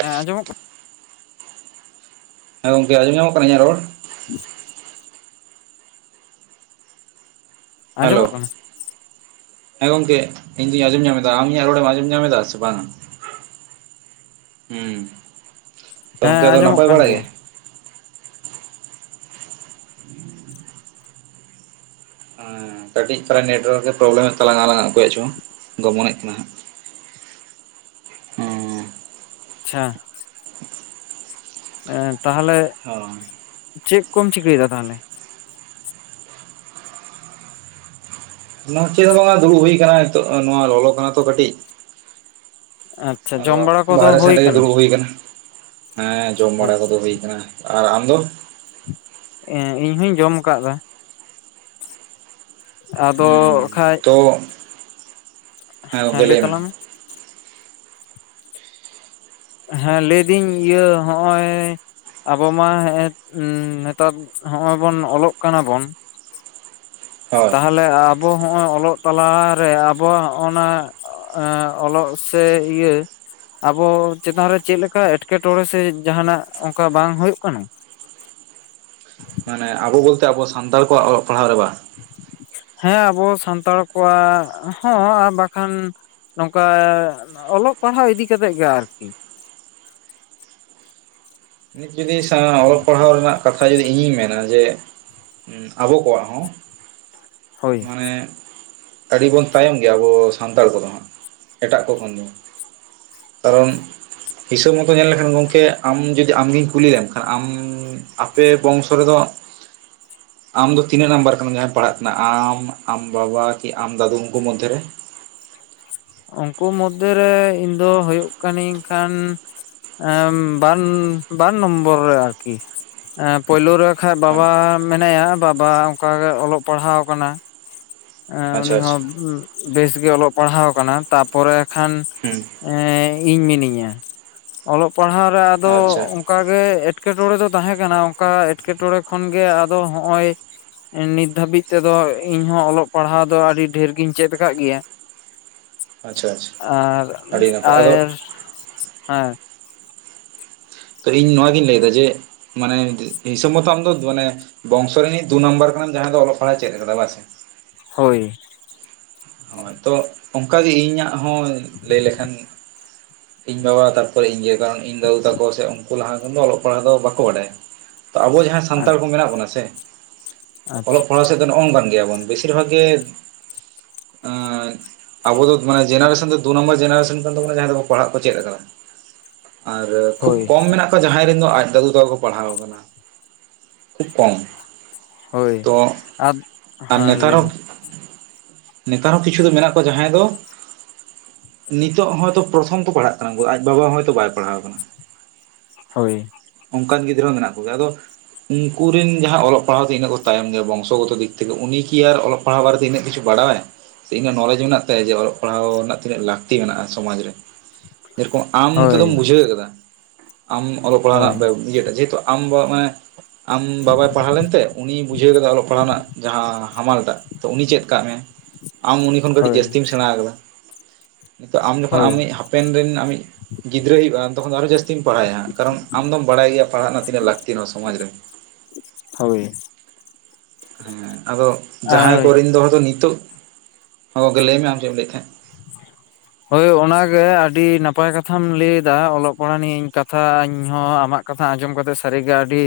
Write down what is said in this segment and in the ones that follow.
ᱦᱮᱸᱚᱢᱚᱜ ᱠᱟᱱᱟ? ᱦᱮᱸ ᱜᱚᱢᱠᱮ ᱟᱡᱚᱢ ᱧᱟᱢᱚᱜ ᱠᱟᱱᱟ ᱤᱧᱟᱹᱜ ᱨᱚᱲ? [unintelligible] ᱦᱮᱞᱳ᱾ ᱟᱸᱡᱚᱢᱚᱜ ᱠᱟᱱᱟ ᱦᱮᱸ ᱜᱚᱢᱠᱮ ᱤᱧᱫᱩᱧ ᱟᱸᱡᱚᱢ ᱧᱟᱢ ᱮᱫᱟ, ᱟᱢ ᱤᱧᱟᱹᱜ ᱨᱚᱲᱮᱢ ᱟᱸᱡᱚᱢ ᱧᱟᱢ ᱮᱫᱟ ᱥᱮ ᱵᱟᱝᱟ? ᱦᱮᱸ ᱛᱚ ᱦᱮᱸ ᱜᱟᱢᱠᱮ ᱟᱸᱡᱚᱢᱚᱜ ᱱᱟᱯᱟᱭ ᱠᱟᱱ ᱠᱚᱲᱟ ᱜᱮ? ᱜᱮᱭᱟ ᱦᱮᱸ ᱠᱟᱹᱴᱤᱡ ᱛᱟᱨᱟ ᱱᱮᱴᱳᱣᱟᱨᱠ ᱯᱨᱚᱵᱮᱞᱮᱢ ᱦᱩᱭᱩᱜ ᱛᱟᱞᱟᱝᱼᱟᱞᱟᱝᱟᱜ ᱚ ᱠᱚᱭᱭᱟᱜ ᱪᱚᱝ ᱜᱚᱢᱚᱱᱮᱫ ᱠᱟᱱᱟᱸᱜ᱾ ᱟᱪᱪᱷᱟ ᱮᱸ ᱛᱟᱦᱚᱞᱮ ᱦᱳᱭ ᱪᱮᱫ ᱠᱚᱢ ᱪᱤᱠᱟᱹᱭᱮᱫᱟ ᱛᱟᱦᱚᱞᱮ? ᱱᱚᱣᱟ ᱪᱮᱫ ᱦᱚᱸ ᱵᱟᱝᱟ ᱫᱩᱲᱩᱵ ᱦᱩᱭ ᱟᱠᱟᱱᱟ ᱱᱤᱛᱚᱜ ᱱᱚᱣᱟ ᱞᱚᱞᱚ ᱠᱟᱱᱟ ᱛᱚ ᱠᱟᱹᱴᱤᱡ᱾ ᱟᱪ [unintelligible] ᱟᱫᱚ ᱵᱟᱦᱨᱮ ᱥᱮᱱ ᱨᱮᱜᱮ ᱫᱩᱲᱩᱵ ᱦᱩᱭ ᱟᱠᱟᱱᱟ, ᱦᱮᱸ ᱡᱚᱢ ᱵᱟᱲᱟ ᱠᱚᱫᱚ ᱦᱩᱭ ᱟᱠᱟᱱᱟ᱾ ᱟᱨ ᱟᱢ ᱫᱚ? ᱮᱸ ᱤᱧᱦᱚᱧ ᱡᱚᱢ ᱟᱠᱟᱫᱟ᱾ ᱟᱫᱚ ᱦᱩᱸ ᱠᱷᱟᱡ ᱛᱚ ᱦᱮᱸ ᱜᱚᱢᱠᱮ ᱞᱟᱹᱭ ᱢᱮ? ᱦᱮᱸ ᱞᱟᱹᱭᱫᱟᱹᱧ ᱤᱭᱟᱹ ᱦᱚᱜᱼᱚᱭ ᱟᱵᱚ ᱢᱟ ᱱᱮᱛᱟᱨ ᱦᱚᱜᱚᱭ ᱵᱚᱱ ᱚᱞᱚᱜ ᱠᱟᱱᱟ ᱵᱚᱱ᱾ ᱦᱳᱭ ᱛᱟᱦᱚᱞᱮ ᱟᱵᱚ ᱦᱚᱸᱜᱼᱚᱭ ᱚᱞᱚᱜ ᱛᱟᱞᱟᱨᱮ ᱟᱵᱚᱣᱟᱜ ᱦᱚᱜᱼ ᱱᱟ ᱚᱞᱚᱜ ᱥᱮ ᱤᱭᱟᱹ ᱟᱵᱚ ᱪᱮᱛᱟᱱ ᱨᱮ ᱪᱮᱫ ᱞᱮᱠᱟ ᱮᱴᱠᱮᱴᱚᱬᱮ ᱥᱮ ᱡᱟᱦᱱᱟᱜ ᱚᱱᱠᱟ ᱵᱟᱝ ᱦᱩᱭᱩᱜ ᱠᱟᱱᱟ? ᱢᱟᱱᱮ ᱟᱵᱚ ᱵᱚᱞᱛᱮ ᱟᱵᱚ ᱥᱟᱱᱛᱟᱲ ᱠᱚᱣᱟᱜ ᱚᱞᱚᱜ ᱯᱟᱲᱦᱟᱜ ᱨᱮ ᱵᱟᱝ? ᱦᱮᱸ ᱟᱵᱚ ᱥᱟᱱᱛᱟᱲ ᱠᱚᱣᱟᱜ ᱦᱚᱸ ᱟᱨ ᱵᱟᱠᱷᱟᱱ ᱱᱚᱝᱠᱟ ᱚᱞᱚᱜ ᱯᱟᱲᱦᱟᱣ ᱤᱫᱤ ᱠᱟᱛᱮᱫ ᱜᱮ ᱟᱨᱠᱤ᱾ ᱱᱤᱛ ᱡᱩᱫᱤ ᱚᱞᱚᱜ ᱯᱟᱲᱦᱟᱣ ᱨᱮᱱᱟᱜ ᱠᱟᱛᱷᱟ ᱡᱚᱫᱤ ᱤᱧ ᱢᱮᱱᱟ ᱡᱮ ᱟᱵᱚ ᱠᱚᱣᱟᱜ ᱦᱚᱸ ᱦᱳᱭ ᱢᱟᱱᱮ ᱟᱹᱰᱤ ᱵᱚᱱ ᱛᱟᱭᱚᱢ ᱜᱮᱭᱟ ᱟᱵᱚ ᱥᱟᱱᱛᱟᱲ ᱠᱚᱫᱚᱦᱟᱸ ᱮᱴᱟᱜ ᱠᱚ ᱠᱷᱚᱱ ᱫᱚ ᱾ ᱠᱟᱨᱚᱱ ᱦᱤᱥᱟᱹᱵ ᱢᱚᱛᱚ ᱧᱮᱞ ᱞᱮᱠᱷᱟᱱ ᱜᱚᱢᱠᱮ ᱟᱢ ᱡᱩᱚᱫᱤ ᱟᱢᱜᱮᱧ ᱠᱩᱞᱤ ᱞᱮᱢ ᱠᱷᱟᱱ ᱟᱢ ᱟᱯᱮ ᱵᱚᱝᱥᱚ ᱨᱮᱫᱚ ᱟᱢ ᱫᱚ ᱛᱤᱱᱟᱹᱜ ᱱᱟᱢᱵᱟᱨ ᱠᱟᱱᱟᱢ ᱡᱟᱦᱟᱸᱭ ᱯᱟᱲᱦᱟᱜ ᱠᱟᱱᱟ? ᱟᱢ ᱟᱢ ᱵᱟᱵᱟ ᱠᱤ ᱟᱢ ᱫᱟᱫᱩ ᱩᱸᱠᱚ ᱢᱚᱫᱽᱫᱷᱮᱨᱮ᱾ ᱩᱱᱠᱩ ᱢᱚᱫᱽᱫᱷᱮᱨᱮ ᱤᱧ ᱫᱚ ᱦᱩᱭᱩᱜ ᱠᱟᱹᱤᱧ ᱠᱷᱟᱱ ᱵᱟᱨ ᱵᱟᱨ ᱱᱚᱢᱵᱚᱨ ᱨᱮ ᱟᱨᱠᱤ᱾ ᱯᱳᱭᱞᱳ ᱨᱮ ᱠᱷᱟᱱ ᱵᱟᱵᱟ ᱢᱮᱱᱟᱭᱟ ᱵᱟᱵᱟ ᱚᱱᱠᱟᱜᱮ ᱚᱞᱚᱜ ᱯᱟᱲᱦᱟᱣ ᱟᱠᱟᱱᱟᱭ᱾ ᱩᱱᱤ ᱟᱪᱪᱷᱟ ᱟᱪᱪᱷᱟ ᱦᱚᱸ ᱵᱮᱥᱜᱮ ᱚᱞᱚᱜ ᱯᱟᱲᱦᱟᱣ ᱟᱠᱟᱱᱟᱭ ᱛᱟᱯᱚᱨᱮ ᱠᱷᱟᱱ ᱦᱩᱸ ᱤᱧ ᱢᱤᱱᱟᱹᱧᱟ ᱚᱞᱚᱜ ᱯᱟᱲᱦᱟᱣ ᱨᱮ ᱟᱫᱚ ᱟᱪᱪᱷᱟ ᱚᱱᱠᱟ ᱜᱮ ᱮᱸᱴᱠᱮᱴᱚᱬᱮ ᱫᱚ ᱛᱟᱦᱮᱸ ᱠᱟᱱᱟ ᱚᱱᱠᱟ ᱮᱸᱴᱠᱮᱴᱚᱬᱮ ᱠᱷᱚᱱᱜᱮ ᱟᱫᱚ ᱦᱚᱜ-ᱚᱭ ᱱᱤᱛ ᱫᱷᱟᱹᱵᱤᱡ ᱛᱮᱫᱚ ᱤᱧ ᱦᱚᱸ ᱚᱞᱚᱜ ᱯᱟᱲᱦᱟᱣ ᱫᱚ ᱟᱹᱰᱤ ᱰᱷᱮᱨ ᱜᱤᱧ ᱪᱮᱫ ᱟᱠᱟᱫ ᱜᱮᱭᱟᱹ᱾ ᱟᱪᱪᱷᱟ ᱟᱪᱪᱷᱟ ᱟᱨ ᱟᱹᱰᱤ ᱱᱟᱯᱟᱭ ᱟᱫᱚ ᱟᱨ ᱦᱮᱸ ᱤᱧ ᱱᱚᱣᱟᱜᱤᱧ ᱞᱟᱹᱭ ᱮᱫᱟ ᱡᱮ ᱢᱟᱱᱮ ᱦᱤᱥᱟᱹᱵ ᱢᱚᱛᱚ ᱟᱢᱫᱚ ᱢᱟᱱᱮ ᱵᱚᱝᱥᱚ ᱨᱤᱱᱤᱡ ᱫᱩ ᱱᱟᱢᱵᱟᱨ ᱠᱟᱱᱟᱢ ᱡᱟᱦᱟᱸᱭ ᱫᱚ ᱚᱞᱚᱜ ᱯᱟᱲᱦᱟᱜ ᱪᱮᱫ ᱟᱠᱟᱫᱟ ᱵᱟᱝᱥᱮ? ᱦᱳᱭ ᱦᱳᱭ ᱛᱚ ᱚᱱᱠᱟᱜᱮ ᱤᱧᱟᱹᱜ ᱦᱚᱸ ᱞᱟᱹᱭ ᱞᱮᱠᱷᱟᱱ ᱤᱧ ᱵᱟᱵᱟ ᱛᱟᱨᱯᱚᱨᱮ ᱤᱧ ᱜᱮ ᱠᱟᱨᱚᱱ ᱤᱧ ᱫᱟᱹᱩ ᱛᱟᱠᱚ ᱥᱮ ᱩᱱᱠᱩ ᱞᱟᱦᱟ ᱠᱷᱚᱱ ᱚᱞᱚᱜ ᱯᱟᱲᱦᱟᱜ ᱫᱚ ᱵᱟᱠᱚ ᱵᱟᱰᱟᱭᱟ᱾ ᱛᱚ ᱟᱵᱚ ᱡᱟᱦᱟᱸᱭ ᱥᱟᱱᱛᱟᱲ ᱠᱚ ᱢᱮᱱᱟᱜ ᱵᱚᱱᱟ ᱥᱮ ᱟᱪᱪᱷᱟ ᱚᱞᱚᱜ ᱯᱟᱲᱦᱟᱜ ᱥᱮᱫ ᱫᱚ ᱱᱚᱝᱠᱟᱱ ᱜᱮᱭᱟᱵᱚᱱ ᱵᱮᱥᱤᱨ ᱵᱷᱟᱜᱽ ᱜᱮ ᱟᱡ [unintelligible] ᱟᱵᱚ ᱫᱚ ᱢᱟᱱᱮ ᱡᱮᱱᱟᱨᱮᱥᱚᱱ ᱫᱚ ᱫᱩ ᱱᱟᱢᱵᱟᱨ ᱡᱮᱱᱟᱨᱮᱥᱚᱱ ᱠᱟᱱ ᱛᱟᱵᱚᱱᱟ ᱡᱟᱦᱟᱸᱭ ᱫᱚ ᱯᱟᱲᱦᱟᱜ ᱠᱚ ᱪᱮᱫ ᱟᱠᱟᱫᱟ ᱾ ᱟᱨ ᱠᱷᱩᱵ ᱦᱳᱭ ᱠᱚᱢ ᱢᱮᱱᱟᱜ ᱟᱠᱟ ᱠᱟ ᱡᱟᱦᱟᱸᱭ ᱨᱮᱱ ᱫᱚ ᱟᱡ ᱫᱟᱫᱩ ᱛᱟ ᱠᱚ ᱯᱟᱲᱦᱟᱣ ᱟᱠᱟᱱᱟ ᱠᱷᱩᱵ ᱠᱚᱢ᱾ ᱦᱳᱭ ᱛᱚ ᱟᱫ ᱟᱨ ᱦᱚᱸ ᱱᱮᱛᱟᱨ ᱞᱟᱹᱭ ᱢᱮ? ᱱᱮᱛᱟᱨ ᱦᱚᱸ ᱠᱤᱪᱷᱩ ᱫᱚ ᱢᱮᱱᱟᱜ ᱠᱚᱣᱟ ᱡᱟᱦᱟᱸᱭ ᱫᱚ ᱱᱤᱛᱚᱜ ᱦᱚᱭᱛᱳ ᱯᱨᱚᱛᱷᱚᱢ ᱠᱚ ᱯᱟᱲᱦᱟᱜ ᱠᱟᱱᱟ ᱟᱡ ᱵᱟᱵᱟ ᱦᱚᱭᱛᱳ ᱵᱟᱭ ᱯᱟᱲᱦᱟᱣ ᱠᱟᱱᱟᱹ᱾ ᱦᱳᱭ ᱚᱱᱠᱟᱱ ᱜᱤᱫᱽᱨᱟᱹ ᱦᱚᱸ ᱢᱮᱱᱟᱜ ᱠᱚᱜᱮᱭᱟ ᱟᱫᱚ ᱩᱱᱠ ᱨᱮᱱ ᱡᱟᱦᱟᱸᱭ ᱚᱞᱚᱜ ᱯᱟᱲᱦᱟᱣ ᱛᱮ ᱤᱱᱟᱹᱜ ᱠᱚ ᱛᱟᱭᱚᱢ ᱜᱮᱭᱟ ᱵᱚᱝᱥᱚᱜᱚᱛᱚ ᱫᱤᱠ ᱛᱷᱮᱠᱮ ᱩᱱᱤ ᱠᱤ ᱟᱨ ᱚᱞᱚᱜ ᱯᱟᱲᱦᱟᱣ ᱨᱮ ᱫᱚ ᱤᱱᱟᱜ ᱠᱤᱪᱷᱩ ᱵᱟᱲᱟᱭ᱾ ᱤᱧᱹᱟᱜ ᱱᱚᱞᱮᱡᱽ ᱢᱮᱱᱟᱜ ᱛᱟᱭᱟ ᱡᱮ ᱚᱞᱚᱜ ᱯᱟᱲᱦᱟᱣ ᱨᱮᱱᱟᱜ ᱛᱤᱱᱟᱹᱜ ᱞᱟᱹᱠᱛᱤ ᱢᱮᱱᱟᱜᱼᱟ ᱥᱚᱢᱟᱡᱽ ᱨᱮ᱾ ᱡᱮᱨᱚᱠᱚᱢ ᱟᱢ ᱱᱤᱛᱚᱜ ᱦᱳᱭ ᱫᱚᱢ ᱵᱩᱡᱷᱟᱹᱣ ᱟᱠᱟᱫᱟ ᱟᱢ ᱚᱞᱚᱜ ᱯᱟᱲᱦᱟᱜ ᱦᱳᱭ ᱨᱮᱱᱟᱜ ᱡᱮᱦᱮᱛᱩ᱾ ᱟᱢᱵᱟᱣᱟ ᱢᱟᱱᱮ ᱟᱢ ᱵᱟᱵᱟᱭ ᱯᱟᱲᱦᱟᱣ ᱞᱮᱱᱛᱮ ᱩᱱᱤᱭ ᱵᱩᱡᱷᱟᱹᱣ ᱠᱟᱫᱟ ᱚᱞᱚᱜ ᱯᱟᱲᱦᱟᱣ ᱨᱮᱱᱟᱜ ᱡᱟᱦᱟᱸ ᱦᱟᱢᱟᱞ ᱴᱟᱜ᱾ ᱛᱚ ᱩᱱᱤ ᱪᱮᱫ ᱠᱟᱜ ᱢᱮ ᱟᱢ ᱩᱱᱤ ᱠᱷᱚᱱ ᱠᱟᱹᱴᱤᱡ ᱦᱳᱭ ᱡᱟᱹᱥᱛᱤᱢ ᱥᱮᱬᱟ ᱟᱠᱟᱫᱟ᱾ ᱱᱤᱛᱚᱜ ᱟᱢ ᱡᱚᱠᱷᱚᱱ ᱦᱳᱭ ᱟᱢᱤᱡ ᱦᱟᱯᱮᱱ ᱨᱮᱱ ᱟᱢᱤᱡ ᱜᱤᱫᱽᱨᱟᱹ ᱦᱩᱭᱩᱜᱼᱟ ᱛᱚᱠᱷᱚᱱ ᱟᱨᱚ ᱡᱟᱹᱥᱛᱤᱢ ᱯᱟᱲᱦᱟᱣ ᱮᱭᱟ ᱠᱟᱨᱚᱱ ᱟᱢ ᱫᱚᱢ ᱵᱟᱲᱟᱭ ᱜᱮᱭᱟ ᱯᱟᱲᱦᱟᱜ ᱨᱮᱱᱟᱜ ᱛᱤᱱᱟᱹᱜ ᱞᱟᱹᱠᱛᱤᱜ ᱱᱚᱣᱟ ᱥᱚᱢᱟᱡᱽ ᱨᱮ ᱦᱳᱭ ᱦᱮᱸ ᱟᱫᱚ ᱡᱟᱦᱟᱸᱭ ᱟᱨ ᱠᱚᱨᱮᱱ ᱫᱚ ᱦᱚᱲᱫᱚ ᱱᱤᱛᱚᱜ ᱦᱮᱸ ᱜᱚᱢᱠᱮ ᱞᱟᱹᱭ ᱢᱮ ᱟᱢ ᱪᱮᱫ ᱮᱢ ᱞᱟᱹᱭᱮᱫ ᱛᱟᱦᱮᱸᱫ [unintelligible] ᱦᱳᱭ ᱚᱱᱟᱜᱮ ᱟᱹᱰᱤ ᱱᱟᱯᱟᱭ ᱠᱟᱛᱷᱟᱢ ᱞᱟᱹᱭᱮᱫᱟ ᱚᱞᱚᱜ ᱯᱟᱲᱦᱟᱜ ᱱᱤᱭᱟᱹ ᱠᱟᱛᱷᱟ ᱤᱧ ᱦᱚᱸ ᱟᱢᱟᱜ ᱠᱟᱛᱷᱟ ᱟᱸᱡᱚᱢ ᱠᱟᱛᱮᱜ ᱥᱟᱹᱨᱤᱜᱮ ᱟᱹᱰᱤ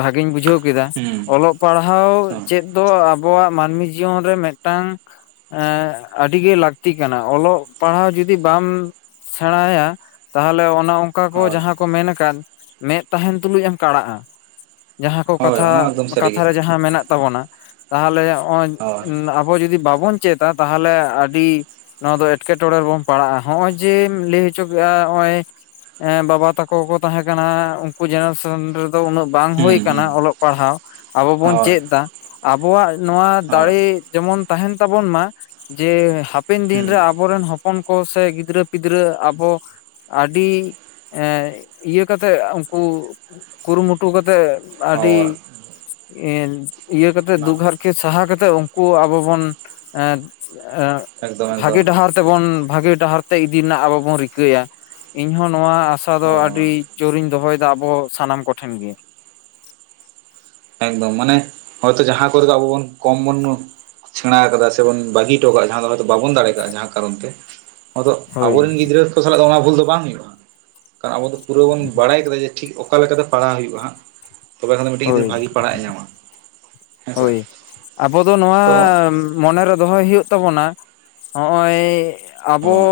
ᱵᱷᱟᱹᱜᱤᱧ ᱵᱩᱡᱷᱟᱹᱣ ᱠᱮᱫᱟ ᱦᱩᱸ ᱚᱞᱚᱜ ᱯᱟᱲᱦᱟᱣ ᱪᱮᱫ ᱫᱚ ᱟᱵᱚᱣᱟᱜ ᱢᱟᱹᱱᱢᱤ ᱡᱤᱭᱚᱱ ᱨᱮ ᱢᱤᱫᱴᱟᱝ ᱟᱹᱰᱤ ᱜᱮ ᱞᱟᱹᱠᱛᱤ ᱞᱟᱹᱠᱛᱤ ᱠᱟᱱᱟ ᱚᱞᱚᱜ ᱯᱟᱲᱦᱟᱣ ᱡᱩᱫᱤ ᱵᱟᱢ ᱥᱮᱬᱟᱭᱟ ᱛᱟᱦᱚᱞᱮ ᱚᱱᱟ ᱚᱠᱟ ᱠᱚ ᱦᱳᱭ ᱡᱟᱦᱟᱸ ᱠᱚ ᱢᱮᱱ ᱟᱠᱟᱫ ᱢᱮᱸᱫ ᱛᱟᱦᱮᱱ ᱛᱩᱞᱩᱡ ᱮᱢ ᱠᱟᱲᱟᱜᱼᱟ ᱡᱟᱦᱟᱸ ᱠᱚ ᱦᱳᱭ ᱦᱳᱭ ᱠᱟᱛᱷᱟ ᱚᱱᱟ ᱢᱟ ᱮᱠᱫᱚᱢ ᱠᱟᱛᱷᱟ ᱥᱟᱹᱨᱤᱜᱮ ᱨᱮ ᱡᱟᱦᱟᱸ ᱢᱮᱱᱟᱜ ᱛᱟᱵᱚᱱᱟ ᱛᱟᱦᱚᱞᱮ ᱦᱳᱭ ᱱᱚᱜᱚᱭ ᱟᱵᱚ ᱡᱩᱫᱤ ᱵᱟᱵᱚᱱ ᱪᱮᱫᱟ ᱛᱟᱦᱚᱞᱮ ᱟᱹᱰᱤ ᱱᱚᱣᱟ ᱫᱚ ᱮᱴᱠᱮᱴᱚᱬᱮ ᱨᱮᱵᱚᱱ ᱯᱟᱲᱟᱜᱼᱟ ᱱᱚᱜᱼᱚᱭ ᱡᱮ ᱞᱟᱹᱭ ᱦᱚᱪᱚ ᱠᱮᱫᱼᱟ ᱱᱚᱜᱼᱚᱭ ᱵᱟᱵᱟ ᱛᱟᱠᱚ ᱠᱚ ᱛᱟᱦᱮᱸ ᱠᱟᱱᱟ ᱩᱱᱠᱩ ᱡᱮᱱᱟᱨᱮᱥᱚᱱ ᱨᱮᱫᱚ ᱩᱱᱟᱹᱜ ᱵᱟᱝ ᱦᱩᱭ ᱦᱩᱸ ᱦᱩᱸ ᱟᱠᱟᱱᱟ ᱚᱞᱚᱜ ᱯᱟᱲᱦᱟᱣ ᱟᱵᱚ ᱵᱚᱱ ᱦᱳᱭ ᱪᱮᱫ ᱮᱫᱟ ᱟᱵᱚᱣᱟᱜ ᱱᱚᱣᱟ ᱦᱳᱭ ᱫᱟᱲᱮ ᱡᱮᱢᱚᱱ ᱛᱟᱦᱮᱸᱱ ᱛᱟᱵᱚᱱ ᱢᱟ ᱡᱮ ᱦᱟᱯᱮᱱ ᱦᱩᱸ ᱫᱤᱱᱨᱮ ᱟᱵᱚᱨᱮᱱ ᱦᱚᱯ ᱚᱱ ᱠᱚ ᱥᱮ ᱜᱤᱫᱽᱨᱟᱹ ᱯᱤᱫᱽᱨᱟᱹ ᱟᱵᱚ ᱟᱹᱰᱤ ᱤᱭᱟᱹ ᱠᱟᱛᱮᱫ ᱩᱱᱠᱩ ᱠᱩᱨᱩᱢᱩᱴᱩ ᱠᱟᱛᱮᱫ ᱟᱹᱰᱤ ᱦᱳᱭ ᱤᱭᱟᱹ ᱠᱟᱛᱮ ᱚᱱᱟ ᱫᱩᱠ ᱦᱟᱨᱠᱮᱛ ᱥᱟᱦᱟ ᱠᱟᱛᱮᱜ ᱩᱱᱠᱩ ᱟᱵᱚ ᱵᱚᱱ ᱮᱠᱫᱚᱢ [unintelligible] ᱵᱷᱟᱜᱤ ᱮᱠᱫᱚᱢ ᱰᱟᱦᱟᱨ ᱛᱮᱵᱚᱱ ᱵᱷᱟᱹᱜᱤ ᱰᱟᱦᱟᱨ ᱛᱮ ᱤᱫᱤ ᱨᱮᱱᱟᱜ ᱟᱵᱚ ᱵᱚᱱ ᱨᱤᱠᱟᱹᱭᱟ ᱤᱧ ᱦᱚᱸ ᱱᱚᱣᱟ ᱟᱥᱟ ᱫᱚ ᱦᱳᱭ ᱟᱹᱰᱤ ᱡᱳᱨ ᱤᱧ ᱫᱚᱦᱚᱭ ᱮᱫᱟ ᱟᱵᱚ ᱥᱟᱱᱟᱢ ᱠᱚᱴᱷᱮᱱ ᱜᱮ ᱮᱠᱫᱚᱢ ᱢᱟᱱᱮ ᱦᱚᱭ ᱛᱚ ᱡᱟᱦᱟᱸ ᱠᱚ ᱨᱮ ᱫᱚ ᱟᱵᱚ ᱵᱚᱱ ᱠᱚᱢ ᱵᱚᱱ ᱥᱮᱬᱟ ᱟᱠᱟᱫᱟ ᱥᱮᱵᱚᱱ ᱵᱟᱹᱜᱤ ᱦᱚᱴᱚ ᱠᱟᱜ-ᱟ ᱡᱟᱦᱟᱸ ᱫᱚ ᱦᱚᱭᱛᱚ ᱵᱟᱵᱚᱱ ᱫᱟᱲᱮ ᱠᱟᱜ-ᱟ ᱡᱟᱦᱟᱸ ᱠᱟᱨᱚᱱ ᱛᱮ ᱟᱫᱚ ᱦᱳᱭ ᱟᱵᱚᱨᱮᱱ ᱜᱤᱫᱽᱨᱟᱹ ᱠᱚ ᱥᱟᱞᱟᱜ ᱫᱚ ᱚᱱᱟ ᱵᱷᱩᱞ ᱫᱚ ᱵᱟᱝ ᱦᱩᱭᱩᱜ-ᱟ ᱟᱵᱚ ᱫᱚ ᱯᱩᱨᱟᱹ ᱵᱚᱱ ᱵᱟᱲᱟᱭ ᱟᱠᱟᱫᱟ ᱡᱮ ᱴᱷᱤᱠ ᱚᱠᱟᱞ ᱞᱮᱠᱟᱛᱮ ᱯᱟᱲᱦᱟᱣ ᱦᱩᱭᱩᱜ-ᱟ ᱦᱟᱸᱜ ᱛᱚᱵᱮ ᱠᱷᱟᱱ ᱫᱚ ᱢᱤᱫᱮᱱ ᱜᱤᱫᱽᱨᱟᱹ ᱦᱳᱭ ᱵᱷᱟᱹᱜᱮ ᱯᱟᱲᱦᱟᱜ ᱮ ᱧᱟᱢᱟ ᱦᱮᱸᱥᱮ ᱦᱳᱭ ᱟᱵᱚ ᱫᱚ ᱱᱚᱣᱟ ᱛᱚ ᱢᱚᱱᱮ ᱨᱮ ᱫᱚᱦᱚᱭ ᱦᱩᱭᱩᱜ ᱛᱟᱵᱚᱱᱟ ᱦᱚᱜᱚᱭ ᱟᱵᱚ ᱦᱳᱭ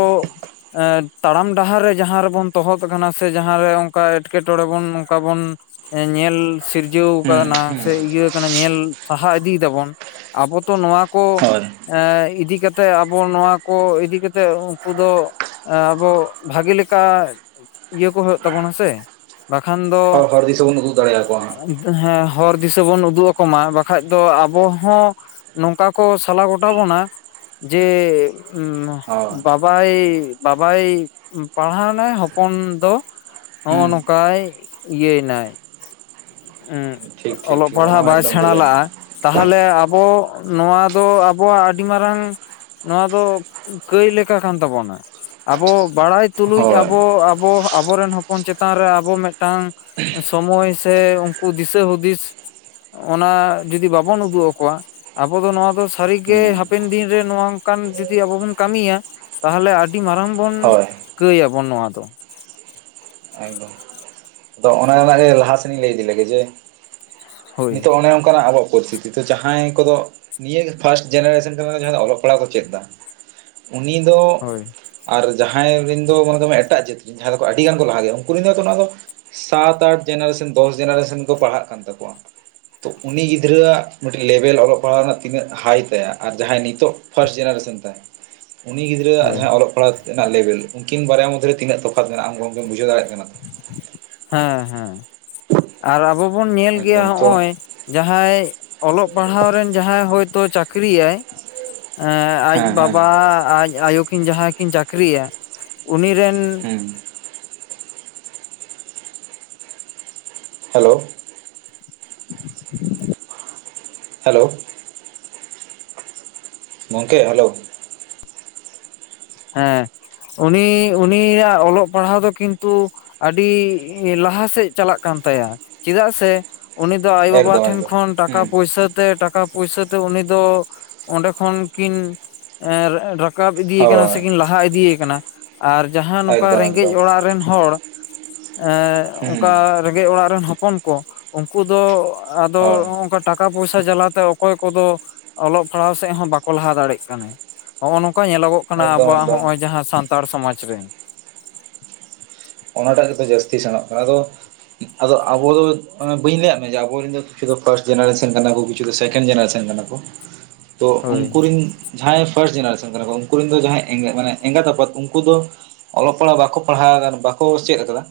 ᱮ ᱛᱟᱲᱟᱢ ᱰᱟᱦᱟᱨ ᱨᱮ ᱡᱟᱦᱟᱸ ᱨᱮ ᱵᱚᱱ ᱛᱚᱦᱚᱫ ᱟᱠᱟᱱᱟ ᱥᱮ ᱡᱟᱦᱟᱸ ᱨᱮ ᱚᱱᱠᱟ ᱮᱸᱴᱠᱮᱴᱚᱬᱮ ᱵᱚᱱ ᱚᱱᱠᱟ ᱵᱚᱱ ᱧᱮᱞ ᱥᱤᱨᱡᱟᱹᱣ ᱦᱩᱸ ᱟᱠᱟᱱᱟ ᱦᱩᱸ ᱥᱮ ᱤᱭᱟᱹ ᱟᱠᱟᱱᱟ ᱧᱮᱞ ᱥᱟᱦᱟ ᱤᱫᱤᱭ ᱮᱫᱟᱵᱚᱱ ᱟᱵᱚ ᱛᱚ ᱱᱚᱣᱟ ᱠᱚ ᱦᱳᱭ ᱮ ᱤᱫᱤ ᱠᱟᱛᱮᱫ ᱟᱵᱚ ᱱᱚᱣᱟ ᱠᱚ ᱤᱫᱤ ᱠᱟᱛᱮᱫ ᱩᱱᱠᱩ ᱫᱚ ᱟᱵᱚ ᱵᱷᱟᱜᱤ ᱞᱮᱠᱟ ᱤᱭᱟᱹ ᱠᱚ ᱦᱩᱭᱩᱜ ᱛᱟᱵᱚᱱᱟ ᱥᱮ ᱵᱟᱠᱷᱟᱱ ᱫᱚ ᱦᱚᱲ ᱦᱚᱨ ᱫᱤᱥᱟᱹ ᱵᱚᱱ ᱩᱫᱩᱜ ᱫᱟᱲᱮᱭᱟᱠᱚᱣᱟ ᱦᱟᱸᱜ ᱦᱮᱸ ᱦᱚᱨ ᱫᱤᱥᱟᱹ ᱵᱚᱱ ᱩᱫᱩᱜ ᱟᱠᱚ ᱢᱟ ᱵᱟᱠᱷ ᱵᱟᱠᱷᱟᱡ ᱫᱚ ᱟᱵᱚ ᱦᱚᱸ ᱱᱚᱝᱠᱟ ᱠᱚ ᱥᱟᱞᱟ ᱜᱚᱴᱟ ᱵᱚᱱᱟ ᱡᱮ ᱦᱳᱭ ᱵᱟᱵᱟᱭ ᱵᱟᱵᱟᱭ ᱯᱟᱲᱦᱟᱣ ᱮᱱᱟᱭ ᱦᱚᱯᱚᱱ ᱫᱚ ᱱᱚᱜᱚ ᱦᱩᱸ ᱱᱚᱝᱠᱟ ᱤᱭᱟᱹᱭᱱᱟᱭ ᱴᱷᱤᱠ ᱴᱷᱤᱠ ᱚᱞᱚᱜ ᱴᱷᱤᱠ ᱚᱱᱟ ᱯᱟᱲᱦᱟᱜ ᱢᱟ ᱵᱟᱭ ᱮᱠᱫᱚᱢ ᱠᱚ ᱥᱮᱬᱟ ᱞᱟᱹᱭᱟ ᱞᱟᱜ-ᱟ ᱛᱟᱦᱚᱞᱮ ᱟᱵᱚ ᱱᱚᱣᱟ ᱫᱚ ᱟᱵᱚᱣᱟᱜ ᱟᱹᱰᱤ ᱢᱟᱨᱟᱝ ᱱᱚᱣᱟ ᱫᱚ ᱠᱟᱹᱭ ᱞᱮᱠᱟ ᱠᱟᱱ ᱛᱟᱵᱚᱱᱟ ᱟᱵᱚ ᱵᱟᱲᱟᱭ ᱛᱩᱞᱩᱡ ᱦᱳᱭ ᱟᱵᱚ ᱟᱵᱚ ᱟᱵᱚ ᱨᱮᱱ ᱦᱚᱯᱚᱱ ᱪᱮᱛᱟᱱ ᱨᱮ ᱟᱵᱚ ᱢᱤᱫᱴᱟᱝ ᱥᱚᱢᱚᱭ ᱥᱮ ᱩᱱᱠᱩ ᱫᱤᱥᱟᱹ ᱦᱩᱫᱤᱥ ᱚᱱᱟ ᱡᱩᱫᱤ ᱵᱟᱵᱚᱱ ᱩᱫᱩᱜ ᱟᱠᱚᱣᱟ ᱟᱵᱚ ᱫᱚ ᱱᱚᱣᱟ ᱫᱚ ᱥᱟᱹᱨᱤ ᱜᱮ ᱦᱩᱸ ᱦᱟᱯᱮᱱ ᱫᱤᱱ ᱨᱮ ᱱᱚᱝᱠᱟᱱ ᱡᱩᱫᱤ ᱟᱵᱚ ᱵᱚᱱ ᱠᱟᱹᱢᱤᱭᱟ ᱛᱟᱦᱚᱞᱮ ᱟᱹᱰᱤ ᱢᱟᱨᱟᱝ ᱵᱚᱱ ᱦᱳᱭ ᱠᱟᱹᱭᱟᱵᱚᱱ ᱱᱚᱣᱟ ᱫᱚ ᱮᱠᱫᱚᱢ ᱟᱫᱚ ᱚᱱᱮ ᱚᱱᱟ ᱜᱮ ᱞᱟᱦᱟ ᱥᱮᱱ ᱤᱧ ᱞᱟᱹᱭ ᱤᱫᱤ ᱞᱮᱜᱮ ᱡᱮ ᱦᱳᱭ ᱱᱤᱛᱚᱜ ᱚᱱᱮ ᱚᱱᱠᱟᱱᱟᱜ ᱟᱵᱚᱣᱟᱜ ᱯᱚᱨᱤᱥᱛᱷᱤᱛᱤ ᱱᱤᱛᱚᱜ ᱡᱟᱦᱟᱸᱭ ᱠᱚᱫᱚ ᱱᱤᱭᱟᱹ ᱜᱮ ᱯᱷᱟᱥᱴ ᱡᱮᱱᱟᱨᱮᱥᱚᱱ ᱠᱟᱱᱟ ᱡᱟᱦᱟᱸᱭ ᱫᱚ ᱚᱞᱚᱜ ᱯᱟᱲᱦᱟᱜ ᱠᱚ ᱪᱮᱫ ᱮᱫᱟ ᱩᱱᱤ ᱫᱚ ᱦᱳᱭ ᱟᱨ ᱡᱟᱦᱟᱸᱭ ᱨᱮᱱ ᱫᱚ ᱢᱟᱱᱮ ᱫᱚᱢᱮ ᱮᱴᱟᱜ ᱡᱟᱹᱛᱤ ᱡᱟᱦᱟᱸᱭ ᱫᱚ ᱟᱹᱰᱤ ᱜᱟᱱ ᱠᱚ ᱞᱟᱦᱟ ᱜᱮᱭᱟ ᱩᱱᱠᱩ ᱨᱮᱱ ᱫᱚ ᱚᱱᱟ ᱫᱚ ᱥᱟᱛ ᱟᱴ ᱡᱮᱱᱟᱨᱮᱥᱮᱱ ᱫᱚᱥ ᱡᱮᱱᱟᱨᱮᱥᱮᱱ ᱠᱚ ᱯᱟᱲᱦᱟᱜ ᱠᱟᱱ ᱛᱟᱠᱚᱣᱟ ᱛᱚ ᱩᱱᱤ ᱜᱤᱫᱽᱨᱟᱹᱣ ᱟᱜ ᱢᱤᱫᱴᱤᱡ ᱞᱮᱵᱮᱞ ᱚᱞᱚᱜ ᱯᱟᱲᱦᱟᱜ ᱨᱮᱱᱟᱜ ᱛᱤᱱᱟᱹᱜ ᱦᱟᱭ ᱛᱟᱭᱟ ᱟᱨ ᱡᱟᱦᱟᱸᱭ ᱱᱤᱛᱚᱜ ᱯᱷᱟᱥᱴ ᱡᱮᱱᱟᱨᱮᱥᱮᱱ ᱛᱟᱭ [inaudible] ᱩᱱᱤ ᱜᱤᱫᱽᱨᱟᱹᱣᱟᱜ ᱦᱳᱭ ᱡᱟᱦᱟᱸ ᱚᱞᱚᱜ ᱯᱟᱲᱦᱟᱜ ᱨᱮᱱᱟᱜ ᱞᱮᱵᱮᱞ ᱩᱱᱠᱤᱱ ᱵᱟᱨᱭᱟ ᱢᱚᱫᱽᱫᱷᱮ ᱨᱮ ᱛᱤᱱᱟᱹᱜ ᱛᱚᱯᱷᱟᱛ ᱢᱮᱱᱟᱜᱼᱟ ᱟᱢ ᱜᱚᱢᱠᱮᱢ ᱵᱩᱡᱷᱟᱹᱣ ᱫᱟᱲᱮᱭᱟᱜ ᱠᱟᱱᱟ ᱦᱮᱸ ᱦᱮᱸ ᱟᱨ ᱟᱵᱚ ᱵᱚᱱ ᱧᱮᱞ ᱜᱮᱭᱟ ᱮᱠᱫᱚᱢ ᱛᱚ ᱦᱚᱸᱜ-ᱚᱭ ᱡᱟᱦᱟᱸᱭ ᱚᱞᱚᱜ ᱯᱟᱲᱦᱟᱣ ᱨᱮᱱ ᱡᱟᱦᱟᱸᱭ ᱦᱳᱭᱛᱚ ᱪᱟᱹᱠᱨᱤᱭᱟᱭ ᱮᱸ ᱟᱡ ᱦᱮᱸ ᱦᱮᱸ ᱵᱟᱵᱟ ᱟᱡ ᱟᱭᱳ ᱠᱤᱱ ᱡᱟᱦᱟᱸᱭ ᱠᱤᱱ ᱪᱟᱹᱠᱨᱤᱭᱟ ᱩᱱᱤ ᱨᱮᱱᱼᱼ ᱦᱩᱸ ᱦᱮᱞᱳ᱾ ᱦᱮᱞᱳ᱾ ᱜᱚᱢᱠᱮ ᱦᱮᱞᱳ ᱦᱮᱸ ᱩᱱᱤ ᱩᱱᱤᱭᱟᱜ ᱚᱞᱚᱜ ᱯᱟᱲᱦᱟᱣ ᱫᱚ ᱠᱤᱱᱛᱩ ᱟᱹᱰᱤ ᱞᱟᱦᱟ ᱥᱮᱫ ᱪᱟᱞᱟᱜ ᱠᱟᱱ ᱛᱟᱭᱟ ᱪᱮᱫᱟᱜ ᱥᱮ ᱩᱱᱤ ᱫᱚ ᱟᱭᱳ ᱵᱟᱵᱟ ᱮᱠᱫᱚᱢ ᱴᱷᱮᱱ ᱮᱠᱫᱚᱢ ᱠᱷᱚᱱ ᱴᱟᱠᱟ ᱦᱩᱸ ᱯᱩᱭᱥᱟᱹ ᱛᱮ ᱴᱟᱠᱟ ᱯᱩᱭᱥᱟᱹ ᱛᱮ ᱩᱱᱤ ᱫᱚ ᱚᱸᱰᱮ ᱠᱷᱚᱱ ᱠᱤᱱ ᱨᱟᱠᱟᱵ ᱤᱫᱤᱼᱼ [unintelligible] ᱦᱳᱭ ᱥᱮ ᱠᱤᱱ ᱞᱟᱦᱟ ᱤᱫᱤ ᱮᱠᱟᱱᱟ ᱟᱨ ᱡᱟᱦᱟᱸ ᱱᱚᱝᱠᱟ ᱮᱠᱫᱚᱢ ᱨᱮᱸᱜᱮᱡ ᱮᱠᱫᱚᱢ ᱚᱲᱟᱜ ᱨᱮᱱ ᱦᱚᱲ ᱮᱸ ᱦᱩᱸ ᱚᱱᱠᱟ ᱨᱮᱸᱜᱮᱡ ᱚᱲᱟᱜ ᱨᱮᱱ ᱦᱚᱯᱚᱱ ᱠᱚ ᱩᱱᱠᱩ ᱫᱚ ᱟᱫᱚ ᱦᱳᱭ ᱚᱝᱠᱟᱼᱼ ᱴᱟᱠᱟ ᱯᱚᱭᱥᱟ ᱡᱟᱞᱟ ᱛᱮ ᱚᱠᱚᱭ ᱠᱚᱫᱚ ᱚᱞᱚᱜ ᱯᱟᱲᱦᱟᱣ ᱥᱮᱫ ᱦᱚᱸ ᱵᱟᱠᱚ ᱞᱟᱦᱟ ᱫᱟᱲᱮᱭᱟᱜ ᱠᱟᱱᱟ ᱦᱚᱸᱜ-ᱚ ᱱᱚᱝᱠᱟ ᱧᱮᱞᱚᱜᱚᱜ ᱠᱟᱱᱟ ᱮᱠᱫᱚᱢ ᱟᱵᱚᱣᱟᱜ ᱮᱠᱫᱚᱢ ᱦᱚᱸᱜ-ᱚᱭ ᱡᱟᱦᱟᱸ ᱥᱟᱱᱛᱟᱲ ᱥᱚᱢᱟᱡᱽ ᱨᱮ ᱚᱱᱟᱴᱟᱜ ᱜᱮᱛᱚ ᱡᱟᱹᱥᱛᱤ ᱥᱮᱲᱚᱜ ᱠᱟᱱᱟ ᱟᱫᱚᱼᱼ ᱟᱫᱚ ᱟᱵᱚ ᱫᱚ ᱵᱟᱹᱧ ᱞᱟᱹᱭᱟᱫ ᱢᱮᱭᱟ ᱡᱮ ᱟᱵᱚᱨᱮᱱ ᱫᱚ ᱠᱤᱪᱷᱩ ᱫᱚ ᱯᱷᱟᱥᱴ ᱡᱮᱱᱟᱨᱮᱥᱮᱱ ᱠᱟᱱᱟ ᱠᱚ, ᱠᱤᱪᱷᱩ ᱫᱚ ᱥᱮᱠᱮᱱ ᱡᱮᱱᱟᱨᱮᱥᱮᱱ ᱠᱟᱱᱟ ᱠᱚ᱾ [inaudible] ᱛᱚ ᱩᱱᱠᱩ ᱨᱮᱱ ᱡᱟᱦᱟᱸᱭ ᱯᱷᱟᱥᱴ ᱡᱮᱱᱟᱨᱮᱥᱮᱱ ᱠᱟᱱᱟ ᱠᱚ ᱩᱱᱠᱩ ᱨᱮᱱ ᱫᱚ ᱡᱟᱦᱟᱸᱭ ᱢᱟᱱᱮ ᱮᱜᱟ ᱮᱜᱟᱛ ᱟᱯᱟᱛ ᱩᱱᱠᱩ ᱫᱚ ᱚᱞᱚᱜ ᱯᱟᱲᱦᱟᱜ ᱵᱟᱠᱚ ᱯᱟᱲᱦᱟᱣᱫᱟ ᱱᱚᱝᱠᱟ᱾ ᱠᱚ ᱪᱮᱫ ᱠᱟᱫᱟ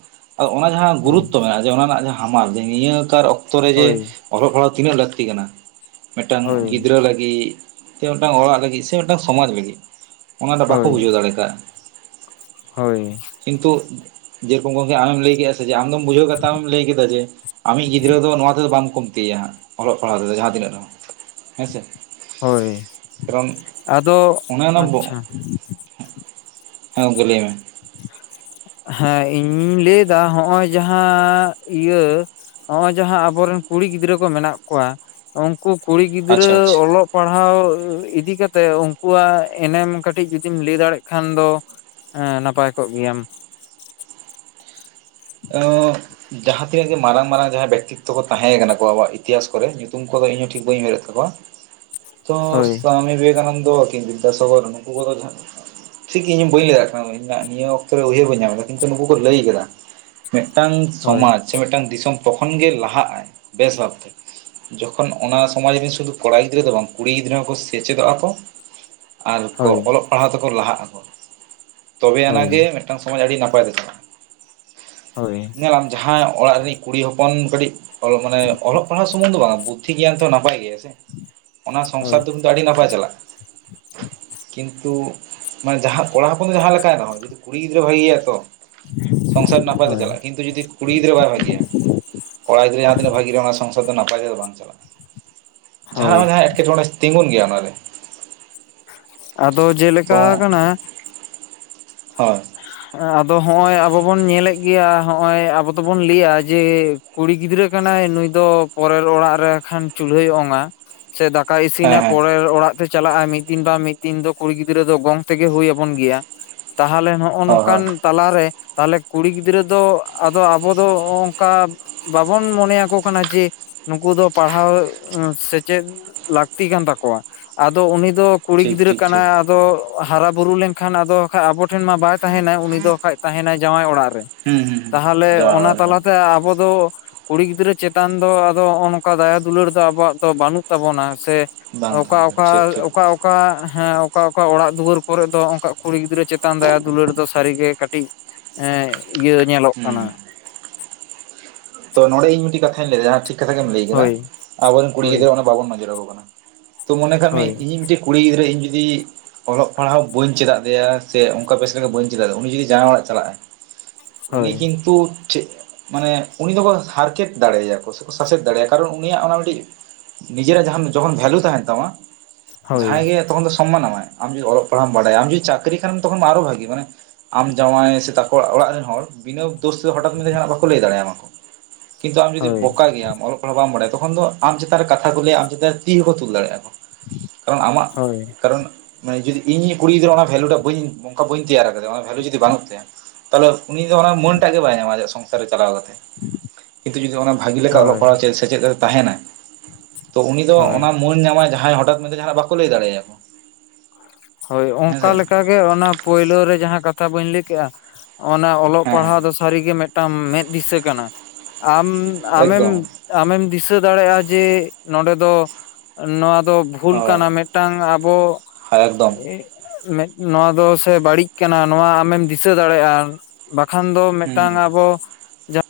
ᱚᱱᱟ ᱡᱟᱦᱟᱸ ᱦᱳᱭ ᱜᱩᱨᱩᱛᱛᱚ ᱢᱮᱱᱟᱜᱼᱟ ᱡᱮ ᱚᱱᱟ ᱨᱮᱱᱟᱜ ᱡᱟᱦᱟᱸ ᱦᱟᱢᱟᱞ ᱱᱤᱭᱟᱹ ᱠᱟᱨ ᱚᱠ ᱚᱠᱛᱚ ᱨᱮ ᱡᱮ ᱦᱳᱭ ᱚᱞᱚᱜ ᱯᱟᱲᱦᱟᱣ ᱛᱤᱱᱟᱹᱜ ᱞᱟᱹᱠᱛᱤ ᱠᱟᱱᱟ ᱢᱤᱫᱴᱟᱝ ᱦᱳᱭ ᱜᱤᱫᱽᱨᱟᱹ ᱞᱟᱹᱜᱤᱫ ᱥᱮ ᱢᱤᱫᱴᱟᱝ ᱚᱲᱟᱜ ᱞᱟᱹᱜᱤᱫ ᱥᱮ ᱢᱤᱫᱴᱟᱝ ᱥᱚᱢᱟᱡᱽ ᱞᱟᱹᱜᱤᱫ ᱚᱱᱟ ᱫᱚ ᱵᱟᱠᱚ ᱦᱳᱭ ᱵᱩᱡᱷᱟᱹᱣ ᱫᱟᱲᱮ ᱠᱟᱜ-ᱟ᱾ ᱦᱳᱭ᱾ ᱠᱤᱱᱛᱩ ᱡᱮᱨᱚᱠᱚᱢ ᱜᱚᱢᱠᱮ ᱟᱢᱮᱢ ᱞᱟᱹᱭ ᱠᱮᱜ-ᱟ᱾ [unintelligible] ᱟᱢ ᱫᱚᱢ ᱵᱩᱡᱷᱟᱹᱣ ᱠᱟᱫ ᱛᱮᱢ ᱞᱟᱹᱭ ᱠᱮᱫᱟ ᱡᱮ ᱟᱢᱤᱡ ᱜᱤᱫᱽᱨᱟᱹ ᱫᱚ ᱱᱚᱣᱟ ᱛᱮᱫᱚ ᱵᱟᱢ ᱠᱚᱢᱛᱤᱭᱟ ᱦᱟᱸᱜ ᱚᱞᱚᱜ ᱯᱟᱲᱦᱟᱣ ᱛᱮᱫᱚ ᱡᱟᱦᱟᱸ ᱛᱤᱱᱟᱹᱜ ᱨᱮᱦᱚᱸ ᱦᱮᱸ ᱥᱮ᱾ ᱦᱳᱭ ᱟᱫᱚ ᱚᱱᱮ ᱚᱱᱟ ᱟᱪᱪᱷᱟᱼᱼ ᱦᱮᱸ ᱜᱚᱝᱠᱮ ᱞᱟᱹᱭ ᱢᱮ᱾ ᱦᱮᱸ ᱤᱧᱤᱧ ᱞᱟᱹᱭᱫᱟ ᱦᱚᱸᱜᱼᱚᱭ ᱡᱟᱦᱟᱸ ᱤᱭᱟᱹ ᱦᱚᱸᱜᱼᱚᱭ ᱡᱟᱦᱟᱸ ᱟᱵᱚᱨᱮᱱ ᱠᱩᱲᱤ ᱜᱤᱫᱽᱨᱟᱹ ᱠᱚ ᱢᱮᱱᱟᱜ ᱠᱚᱣᱟ, ᱩᱱᱠᱩ ᱠᱩᱲᱤ ᱜᱤᱫᱽᱨᱟᱹ ᱟᱪᱪᱷᱟ ᱟᱪᱪᱷᱟ ᱚᱞᱚᱜ ᱯᱟᱲᱦᱟᱣ ᱤᱫᱤ ᱠᱟᱛᱮ ᱩᱱᱠᱩᱣᱟᱜ ᱮᱱᱮᱢ ᱠᱟᱹᱴᱤᱡ ᱡᱩᱫᱤᱢ ᱞᱟᱹᱭ ᱫᱟᱲᱮᱜ ᱠᱷᱟᱱ ᱫᱚ ᱮᱸ ᱱᱟᱯᱟᱭ ᱠᱚᱜ ᱜᱮᱭᱟᱢ᱾ ᱚᱸᱜ, ᱡᱟᱦᱟᱸ ᱛᱤᱱᱟᱹᱜ ᱜᱮ ᱢᱟᱨᱟᱝ ᱢᱟᱨᱟᱝ ᱡᱟᱦᱟᱸᱭ ᱵᱮᱠᱛᱤ ᱛᱚᱠᱚ ᱛᱟᱦᱮᱸ ᱠᱟᱱᱟ ᱟᱵᱣᱟᱜ ᱤᱛᱤᱦᱟᱥ ᱠᱚᱨᱮ ᱧᱩᱛᱩᱢ ᱠᱚᱫᱚ ᱤᱧ ᱦᱚᱸ ᱴᱷᱤᱠ ᱵᱟᱹᱧ ᱩᱭᱦᱟᱹᱨ ᱮᱫ ᱛᱟᱠᱚᱣᱟ ᱾ [unintelligible] ᱛᱚ ᱥᱟᱢᱤ ᱵᱤᱵᱮᱠᱟᱱᱚᱱᱫᱚ ᱠᱤ ᱵᱤᱫᱫᱟᱥᱟᱜᱚᱨ ᱱᱚᱠᱩ ᱠᱚᱫᱚ ᱡᱚ ᱴᱷᱤᱠ ᱤᱧ ᱦᱚᱸ ᱵᱟᱹᱧ ᱞᱟᱹᱭ ᱫᱟᱲᱮᱭᱟᱜ ᱠᱟᱱᱟ ᱤᱧᱟᱜ ᱱᱤᱭᱟᱹ ᱚᱠᱛᱚ ᱨᱮ ᱩᱭᱦᱟᱹᱨ ᱵᱟᱹ ᱧᱟᱢ ᱮᱫᱟ ᱠᱤᱱᱛᱩ ᱱᱩᱠᱩ ᱠᱚ ᱞᱟᱹᱭ ᱠᱮᱫᱟ᱾ ᱢᱤᱫᱴᱟᱝ ᱦᱳᱭ ᱥᱚᱢᱟᱡᱽ ᱢᱤᱫᱴᱟᱝ ᱫᱤᱥᱚᱢ ᱛᱚᱠᱷᱚᱱ ᱜᱮ ᱞᱟᱦᱟᱜ ᱟᱭ ᱵᱮᱥ ᱵᱷᱟᱵᱛᱮ, ᱡᱚᱠᱷᱚᱱ ᱚᱱᱟ ᱥᱚᱢᱟᱡᱽ ᱨᱮᱱ ᱥᱩᱫᱷᱩ ᱠᱚᱲᱟ ᱜᱤᱫᱽᱨᱟᱹ ᱫᱚ ᱵᱟᱝ ᱠᱩᱲᱤ ᱜᱤᱫᱽᱨᱟᱹ ᱦᱚᱸᱠᱚ ᱥᱮᱪᱮᱫᱚᱜ-ᱟ ᱠᱚ ᱟᱨ ᱠᱚ ᱦᱳᱭ ᱚᱞᱚᱜ ᱯᱟᱲᱦᱟᱣ ᱛᱮᱠᱚ ᱞᱟᱦᱟ ᱟᱠᱚ ᱛᱚᱵᱮ ᱟᱱᱟᱜ ᱦᱳᱭ ᱜᱮ ᱢᱤᱫᱴᱟᱝ ᱥᱚᱢᱟᱡᱽ ᱟᱹᱰᱤ ᱱᱟᱯᱟᱭ ᱛᱮ ᱪᱟᱞᱟᱜ᱾ ᱦᱳᱭ ᱧᱮᱞᱟᱢ ᱡᱟᱦᱟᱸᱭ ᱚᱲᱟᱜ ᱨᱤᱱᱤᱡ ᱠᱩᱲᱤ ᱦᱚᱯᱚᱱ ᱫᱚ ᱠᱟᱹᱴᱤᱡ ᱛᱚ, ᱢᱟᱱᱮ ᱚᱞᱚᱜ ᱯᱟᱲᱦᱟᱣ ᱥᱩᱢᱚᱱ ᱫᱚ ᱵᱟᱝ ᱵᱩᱫᱫᱷᱤ ᱜᱮᱭᱟᱱ ᱛᱚ ᱱᱟᱯᱟᱭ ᱜᱮᱭᱟ ᱥᱮ ᱚᱱᱟ ᱥᱚᱝᱥᱟᱨ ᱦᱳᱭ ᱫᱚ ᱛᱚ ᱟᱹᱰᱤ ᱱᱟᱯᱟᱭ ᱪᱟᱞᱟᱜᱼᱟ᱾ ᱠᱤᱱᱛᱩ ᱢᱟᱱᱮ ᱡᱟᱦᱟ ᱠᱚᱲᱟ ᱦᱚᱯᱚᱱ ᱫᱚ ᱡᱟᱦᱟᱸ ᱞᱮᱠᱟᱭ ᱨᱮᱦᱚᱸ ᱡᱚᱫᱤ ᱠᱩᱲᱤ ᱜᱤᱫᱽᱨᱟᱹ ᱵᱷᱟᱹᱜᱤ ᱜᱮᱭᱟ ᱛᱚ ᱥᱚᱝᱥᱟᱨ ᱱᱟᱯᱟᱭ ᱛᱮ ᱦᱳᱭ ᱪᱟᱞᱟᱜᱼᱟ ᱠᱤᱱᱛᱩ ᱡᱩᱫᱤ ᱠᱩᱲᱤ ᱜᱤᱫᱽᱨᱟᱹ ᱵᱟᱭ ᱵᱷᱟᱹᱜᱤᱭᱟ [inaudible] ᱠᱚᱲᱟ ᱜᱤᱫᱽᱨᱟᱹ ᱡᱟᱦᱟᱸ ᱛᱤᱱᱟᱹᱜ ᱵᱷᱟᱹᱜᱤ ᱨᱮᱦᱚᱸ ᱚᱱᱟ ᱥᱚᱝᱥᱟᱨ ᱫᱚ ᱱᱟᱯᱟᱭ ᱫᱚ ᱵᱟᱝ ᱪᱟᱞᱟᱜᱼᱟ ᱡᱟᱦᱟᱱᱟᱜ ᱦᱳᱭ ᱵᱟᱝ ᱡᱟᱦᱟᱸ ᱮᱴᱠᱮᱴᱚᱬᱮ ᱛᱤᱸᱜᱩᱱ ᱜᱮᱭᱟ ᱚᱱᱟ ᱨᱮ ᱟᱫᱚ ᱡᱮᱞᱮᱠᱟ ᱛᱚ ᱟᱠᱟᱱᱟ ᱦᱳᱭ ᱟᱫᱚ ᱦᱚᱜᱼᱚᱸᱭ ᱟᱵᱚ ᱵᱚᱱ ᱧᱮᱞᱮᱫ ᱜᱮᱭᱟ ᱦᱚᱜᱼᱚᱸᱭ ᱟᱵᱚ ᱫᱚᱵᱚᱱ ᱞᱟᱹᱭᱟ ᱡᱮ ᱠᱩᱲᱤ ᱜᱤᱫᱽᱨᱟᱹ ᱠᱟᱱᱟᱭ ᱱᱩᱭ ᱫᱚ ᱯᱚᱨᱮᱨ ᱚᱲᱟᱜ ᱨᱮ ᱠᱷᱟᱱ ᱪᱩᱞᱦᱟᱹᱭ ᱚᱝᱼᱟ ᱥᱮ ᱫᱟᱠᱟᱭ ᱦᱮᱸ ᱤᱥᱤᱱᱟ ᱦᱮᱸ ᱯᱚᱨᱮᱨ ᱚᱲᱟᱜ ᱪᱟᱞᱟᱜᱼᱟ ᱢᱤᱫ ᱫᱤᱱ ᱵᱟ ᱢᱤᱫ ᱫᱤᱱ ᱫᱚ ᱠᱩᱲᱤ ᱜᱤᱫᱽᱨᱟᱹ ᱫᱚ ᱜᱚᱝ ᱛᱮᱜᱮ ᱦᱳᱭ ᱟᱵᱚᱱ ᱜᱮᱭᱟ ᱛᱟᱦᱚᱞᱮ ᱱᱚᱜ [unintelligible] ᱦᱳᱭ ᱦᱳᱭ ᱚᱱᱠᱟᱱ ᱛᱟᱞᱟᱨᱮ ᱛᱟᱦᱚᱞᱮ ᱠᱩᱲᱤ ᱜᱤᱫᱽᱨᱟᱹ ᱫᱚ ᱟᱫᱚ ᱟᱵᱚ ᱫᱚ ᱦᱚᱜ ᱚᱝᱠᱟ ᱵᱟᱵᱚᱱ ᱢᱚᱱᱮᱭᱟᱠᱚ ᱠᱟᱱᱟ ᱡᱮ ᱱᱩᱠᱩ ᱫᱚ ᱯᱟᱲᱦᱟᱣ ᱥᱮᱪᱮᱫ ᱞᱟᱹᱠᱛᱤ ᱠᱟᱱ ᱛᱟᱠᱚᱣᱟ ᱟᱫᱚ ᱩᱱᱤ ᱫᱚ ᱠᱩᱲᱤ ᱴᱷᱤᱠ ᱜᱤᱫᱽᱨᱟᱹ ᱴᱷᱤᱠ ᱴᱷᱤᱠ ᱠᱟᱱᱟᱭ ᱟᱫᱚ ᱦᱟᱨᱟ ᱵᱩᱨᱩ ᱞᱮᱱᱠᱷᱟᱱ ᱟᱫᱚ ᱠᱷᱟᱡ ᱟᱵᱚ ᱴᱷᱮᱱ ᱢᱟ ᱵᱟᱭ ᱛᱟᱦᱮᱱᱟᱭ ᱩᱱᱤ ᱫᱚ ᱵᱟᱠᱷᱟᱡ ᱛᱟᱦᱮᱱᱟᱭ ᱡᱟᱶᱟᱭ ᱚᱲᱟᱜ ᱨᱮ ᱦᱩᱸ ᱦᱩᱸ ᱦᱩᱸ ᱛᱟᱦᱚᱞᱮ ᱡᱟᱶᱟᱭ ᱚᱱᱟ ᱚᱲᱟᱜ ᱨᱮᱦᱚᱸ ᱛᱟᱞᱟᱛᱮ ᱟᱵᱚ ᱫᱚ ᱠᱩᱲᱤ ᱜᱤᱫᱽᱨᱟᱹ ᱪᱮᱛᱟᱱ ᱫᱚ ᱟᱫᱚ ᱦᱚᱜᱼᱚᱸᱭ ᱱᱚᱝᱠᱟ ᱫᱟᱭᱟ ᱫᱩᱞᱟᱹᱲ ᱫᱚ ᱟᱵᱚᱣᱟᱜ ᱫᱚ ᱵᱟᱹᱱᱩᱜ ᱛᱟᱵᱚᱱᱟ ᱥᱮ ᱵᱟᱝ ᱛᱟᱦᱮᱱ ᱚᱠᱟ ᱠᱟᱱᱟ ᱴᱷᱤᱠ ᱚᱠᱟ ᱴᱷᱤᱠ ᱚᱠᱟ ᱚᱠᱟ ᱦᱮᱸ ᱚᱠᱟ ᱚᱠᱟ ᱚᱲᱟᱜ ᱫᱩᱣᱟᱹᱨ ᱠᱚᱨᱮ ᱫᱚ ᱦᱚᱜ ᱚᱝᱠᱟ ᱠᱩᱲᱤ ᱜᱤᱫᱽᱨᱟᱹ ᱪᱮᱛᱟᱱ ᱫᱟᱭᱟ ᱫᱩᱞᱟᱹᱲ ᱫᱚ ᱥᱟᱹᱨᱤᱜᱮ ᱠᱟᱹᱴᱤᱡ [unintelligible] ᱤᱭᱟᱹ ᱧᱮᱞᱚᱜ ᱦᱩᱸ ᱠᱟᱱᱟ ᱛᱚ ᱱᱚᱰᱮ ᱤᱧ ᱢᱤᱴᱤᱡ ᱠᱟᱛᱷᱟᱧ ᱞᱟᱹᱭᱮᱫᱟ ᱦᱟᱸᱜ ᱴᱷᱤᱠ ᱠᱟᱛᱷᱟ ᱜᱮᱢ ᱞᱟᱹᱭ ᱠᱮᱫᱟ ᱦᱳᱭ ᱟᱵᱚᱨᱮᱱ ᱠᱩᱲᱤ ᱦᱳᱭ ᱜᱤᱫᱽᱨᱟᱹ ᱚᱱᱟ ᱵᱟᱵᱚᱱ ᱱᱚᱡᱚᱨ ᱟᱠᱚ ᱠᱟᱱᱟ ᱛᱚ ᱢᱚᱱᱮ ᱠᱟᱜ ᱢᱮ ᱦᱳᱭ ᱤᱻᱧᱤᱡ ᱢᱤᱫᱴᱤᱡ ᱠᱩᱲᱤ ᱜᱤᱫᱽᱨᱟᱹ ᱤᱧ ᱡᱩᱫᱤ ᱚᱞᱚᱜ ᱯᱟᱲᱦᱟᱜ ᱵᱟᱹᱧ ᱪᱮᱫ ᱟᱫᱮᱭᱟ ᱥᱮ ᱚᱱᱠᱟ ᱵᱮᱥ ᱞᱮᱠᱟ ᱵᱟᱹᱧ ᱪᱮᱫ ᱟᱫᱮᱭᱟ ᱩᱱᱤ ᱡᱩᱫᱤ ᱡᱟᱶᱟᱭ ᱚᱲᱟᱜ ᱪᱟᱞᱟᱜᱼᱟᱭ [inaudible] ᱩᱱᱤ ᱦᱳᱭ ᱠᱤᱱᱛᱩ [unintelligible] ᱢᱟᱱᱮ ᱩᱱᱤ ᱫᱚᱠᱚ ᱦᱟᱨᱠᱮᱛ ᱫᱟᱲᱮᱭᱟᱠᱚ [unintelligible] ᱥᱟᱥᱮᱛ ᱫᱟᱲᱮᱭᱟ ᱠᱟᱨᱚᱱ ᱩᱱᱤᱭᱟᱜ ᱚᱱᱟ ᱢᱤᱫᱴᱤᱡ ᱱᱤᱡᱮᱨᱟᱜ ᱡᱟᱦᱟᱢ ᱡᱚᱠᱷᱚᱱ ᱵᱷᱮᱞᱩ ᱛᱟᱦᱮᱱ ᱛᱟᱢᱟ ᱡᱟᱦᱟᱸᱭ ᱦᱳᱭ ᱜᱮ ᱛᱚᱠᱷᱚᱱ ᱫᱚ ᱥᱚᱢᱢᱟᱱ ᱟᱢᱟᱭ ᱟᱢ ᱡᱚᱫᱤ ᱚᱞᱚᱜ ᱯᱟᱲᱦᱟᱜ ᱵᱟᱲᱟᱭ ᱟᱢ ᱡᱚᱫᱤ ᱪᱟᱹᱠᱨᱤ ᱠᱷᱟᱱᱮᱢ ᱛᱚᱠᱷᱚᱱ ᱢᱟ ᱟᱨᱚ ᱵᱷᱟᱹᱜᱤ ᱢᱟᱱᱮ ᱟᱢ ᱡᱟᱶᱟᱭ ᱥᱮ ᱛᱟᱠᱚ ᱚᱲᱟᱜ ᱨᱮᱱ ᱦᱚᱲ ᱵᱤᱱᱟᱹ ᱫᱳᱥᱛᱮ ᱦᱚᱴᱟᱛ ᱢᱮᱱᱛᱮ ᱡᱟᱦᱟᱱᱟᱜ ᱵᱟᱠᱚ ᱞᱟᱹᱭ ᱫᱟᱲᱮᱭᱟᱢᱟ ᱠᱚ ᱠᱤᱱᱛᱩ ᱟᱢ ᱡᱩᱫᱤ ᱦᱳᱭ ᱵᱳᱠᱟ ᱜᱮᱭᱟᱢ ᱚᱞᱚᱜ ᱚᱞᱚᱜ ᱵᱟᱢ ᱵᱟᱲᱟᱭᱟ ᱛᱚᱠᱷᱚᱱ ᱫᱚ ᱟᱢ ᱪᱮᱛᱟᱱ ᱨᱮ ᱠᱟᱛᱷᱟ ᱠᱚ ᱞᱟᱹᱭᱟ ᱟᱢ ᱪᱮᱛᱟᱱ ᱨᱮ ᱛᱤ ᱦᱚᱸᱠᱚ ᱛᱩᱞ ᱫᱟᱲᱮᱭᱟᱜᱼᱟ ᱠᱚ ᱠᱟᱨᱚᱱ ᱟᱢᱟᱜ ᱦᱳᱭ ᱠᱟᱨᱚᱱ ᱢᱟᱱᱮ ᱡᱩᱫᱤ ᱤᱧ ᱠᱩᱲᱤ ᱜᱤᱫᱽᱨᱟᱹ ᱚᱱᱟ ᱵᱷᱮᱞᱩ ᱴᱟᱜ ᱵᱟᱹᱧ ᱚᱱᱠᱟ ᱵᱟᱹᱧ ᱛᱮᱭᱟᱨ ᱠᱟᱫᱮᱭᱟ ᱚᱱᱟ ᱵᱷᱮᱞᱩ ᱡᱩᱫᱤ ᱵᱟᱹᱱᱩᱜ ᱛᱟᱭᱟ ᱛᱟᱦᱚᱞᱮ ᱩᱱᱤ ᱫᱚ ᱚᱱᱟ ᱢᱟᱹᱱ ᱴᱟᱜ ᱜᱮ ᱵᱟᱭ ᱧᱟᱢᱟ ᱟᱭᱟᱡ ᱥᱚᱝᱥᱟᱨ ᱪᱟᱞᱟᱣ ᱠᱟᱛᱮ [inaudible] ᱠᱤᱱᱛᱩ ᱡᱩᱫᱤ ᱚᱱᱟ ᱵᱷᱟᱹᱜᱤ ᱞᱮᱠᱟ ᱚᱞᱚᱜ ᱦᱳᱭ ᱯᱟᱲᱦᱟᱜ ᱪᱮᱫ ᱥᱮᱪᱮᱫ ᱨᱮ ᱛᱟᱦᱮᱱᱟ ᱛᱚ ᱩᱱᱤ ᱫᱚ ᱦᱳᱭ ᱚᱱᱟ ᱢᱟᱹᱱ ᱧᱟᱢᱟᱭ ᱡᱟᱦᱟᱸᱭ ᱦᱚᱴᱟᱛ ᱢᱮᱱᱛᱮ ᱡᱟᱦᱟᱱᱟᱜ ᱵᱟᱠᱚ ᱞᱟᱹᱭ ᱫᱟᱲᱮᱭᱟᱭᱟ ᱠᱚ ᱦᱳᱭ ᱚᱱᱠᱟ ᱞᱮᱠᱟᱜᱮ ᱚᱱᱟ ᱯᱳᱭᱞᱳ ᱨᱮ ᱡᱟᱦᱟᱸ ᱠᱟᱛᱷᱟ ᱵᱟᱹᱧ ᱞᱟᱹᱭ ᱠᱮᱜᱼᱟ ᱚᱱᱟ ᱚᱞᱚᱜ ᱦᱮᱸ ᱦᱮᱸ ᱯᱟᱲᱦᱟᱣ ᱫᱚ ᱥᱟᱹᱨᱤᱜᱮ ᱢᱤᱫᱴᱟᱝ ᱢᱮᱫ ᱫᱤᱥᱟᱹ ᱠᱟᱱᱟ ᱟᱢ ᱟᱢᱮᱢ ᱟᱢᱮᱢ ᱫᱤᱥᱟᱹ ᱫᱟᱲᱮᱭᱟᱜᱼᱟ ᱡᱮ ᱱᱚᱰᱮ ᱫᱚ ᱱᱚᱣᱟ ᱫᱚ ᱵᱷᱩᱞ ᱠᱟᱱᱟ ᱢᱤᱫᱴᱟᱝ ᱟᱵᱚ [unintelligible] ᱢᱮᱫ ᱱᱚᱣᱟ ᱫᱚ ᱥᱮ ᱵᱟᱹᱲᱤᱡ ᱠᱟᱱᱟ ᱱᱚᱣᱟ ᱟᱢᱮᱢ ᱫᱤᱥᱟᱹ ᱫᱟᱲᱮᱭᱟᱜᱼᱟ ᱵᱟᱠᱷᱟᱱ ᱫᱚ ᱢᱤᱫᱴᱟᱝ ᱟᱵᱚ